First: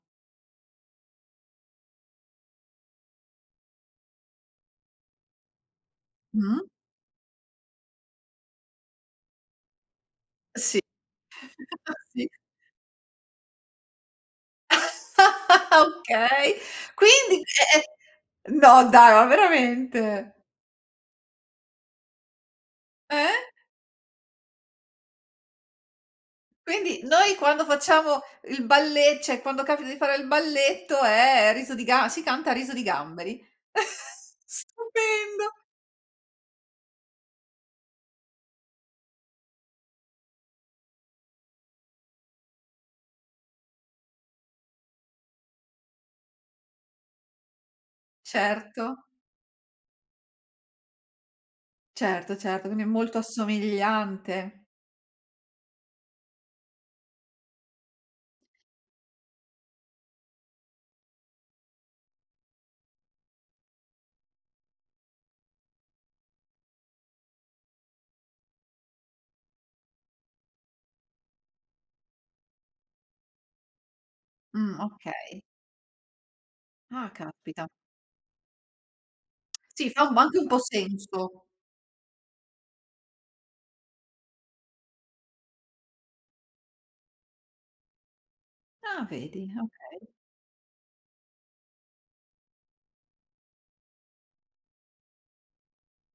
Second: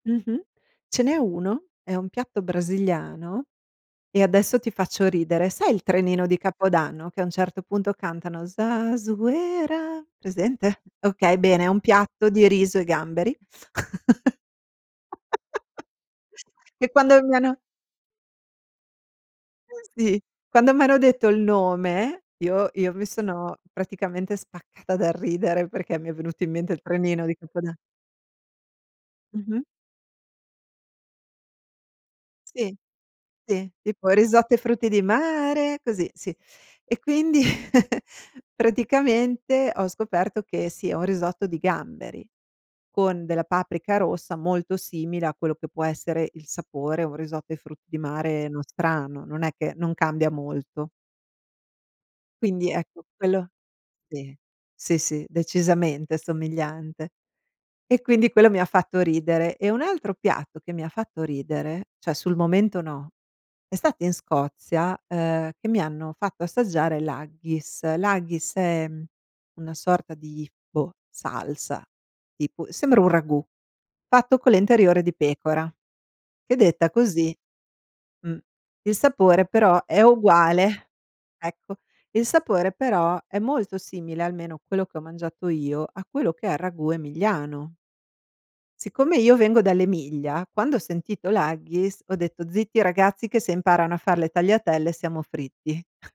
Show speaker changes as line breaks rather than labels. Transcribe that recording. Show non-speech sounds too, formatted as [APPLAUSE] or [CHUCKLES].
Mh-mh. Ce n'è uno, è un piatto brasiliano e adesso ti faccio ridere, sai il trenino di
Mh-mh.
Capodanno che a un certo punto cantano Zazuera,
Sì.
presente? Okay, bene, è un
[CHUCKLES]
piatto
Sì.
di riso e gamberi
[LAUGHS]
[CHUCKLES]
Okay.
che quando mi
Quindi,
hanno
è è no dai, ma
Sì.
veramente?
Quando m'hanno detto il nome io io mi
Eh?
sono praticamente spaccata dal ridere perché mi è venuto in mente il
Quindi,
trenino di
noi quando
Capoda
facciamo il balle cioè
Mh-mh.
quando capita di fare il balletto è riso di ga si canta riso
Sì.
di gamberi.
Sì. Tipo
[CHUCKLES]
risotto ai frutti di
Stupendo!
mare, così, sì. E quindi [CHUCKLES] praticamente ho scoperto che, sì, è un risotto di gamberi con della paprika rossa molto simile a quello che può essere il sapore, o un risotto ai frutti di mare
Certo.
nostrano, non è che non cambia molto.
Certo, certo.
Quindi,
Quindi è
ecco,
molto
quello sì.
assomigliante.
Sì, sì. Decisamente somigliante. E quindi quello mi ha fatto ridere. E un altro piatto che mi ha fatto ridere, cioè sul momento no, è stato in Scozia, ehm, che mi hanno fatto assaggiare l'haggis. L'haggis è una sorta di, boh, salsa tipo, sembra un ragù fatto con le
Mh.
interiora di
Okay.
pecora che detta
Ah,
così
capita.
mh. Il sapore però
Sì,
è
fa un bo anche un po'
uguale
senso.
ecco, il sapore però è molto simile, almeno quello che ho mangiato io, a quello che è il ragù emiliano.
Ah,
Siccome io
vedi.
vengo
Okay.
dall'Emilia, quando ho sentito l'haggis ho detto: "Zitti ragazzi che se imparano a far le tagliatelle siamo fritti."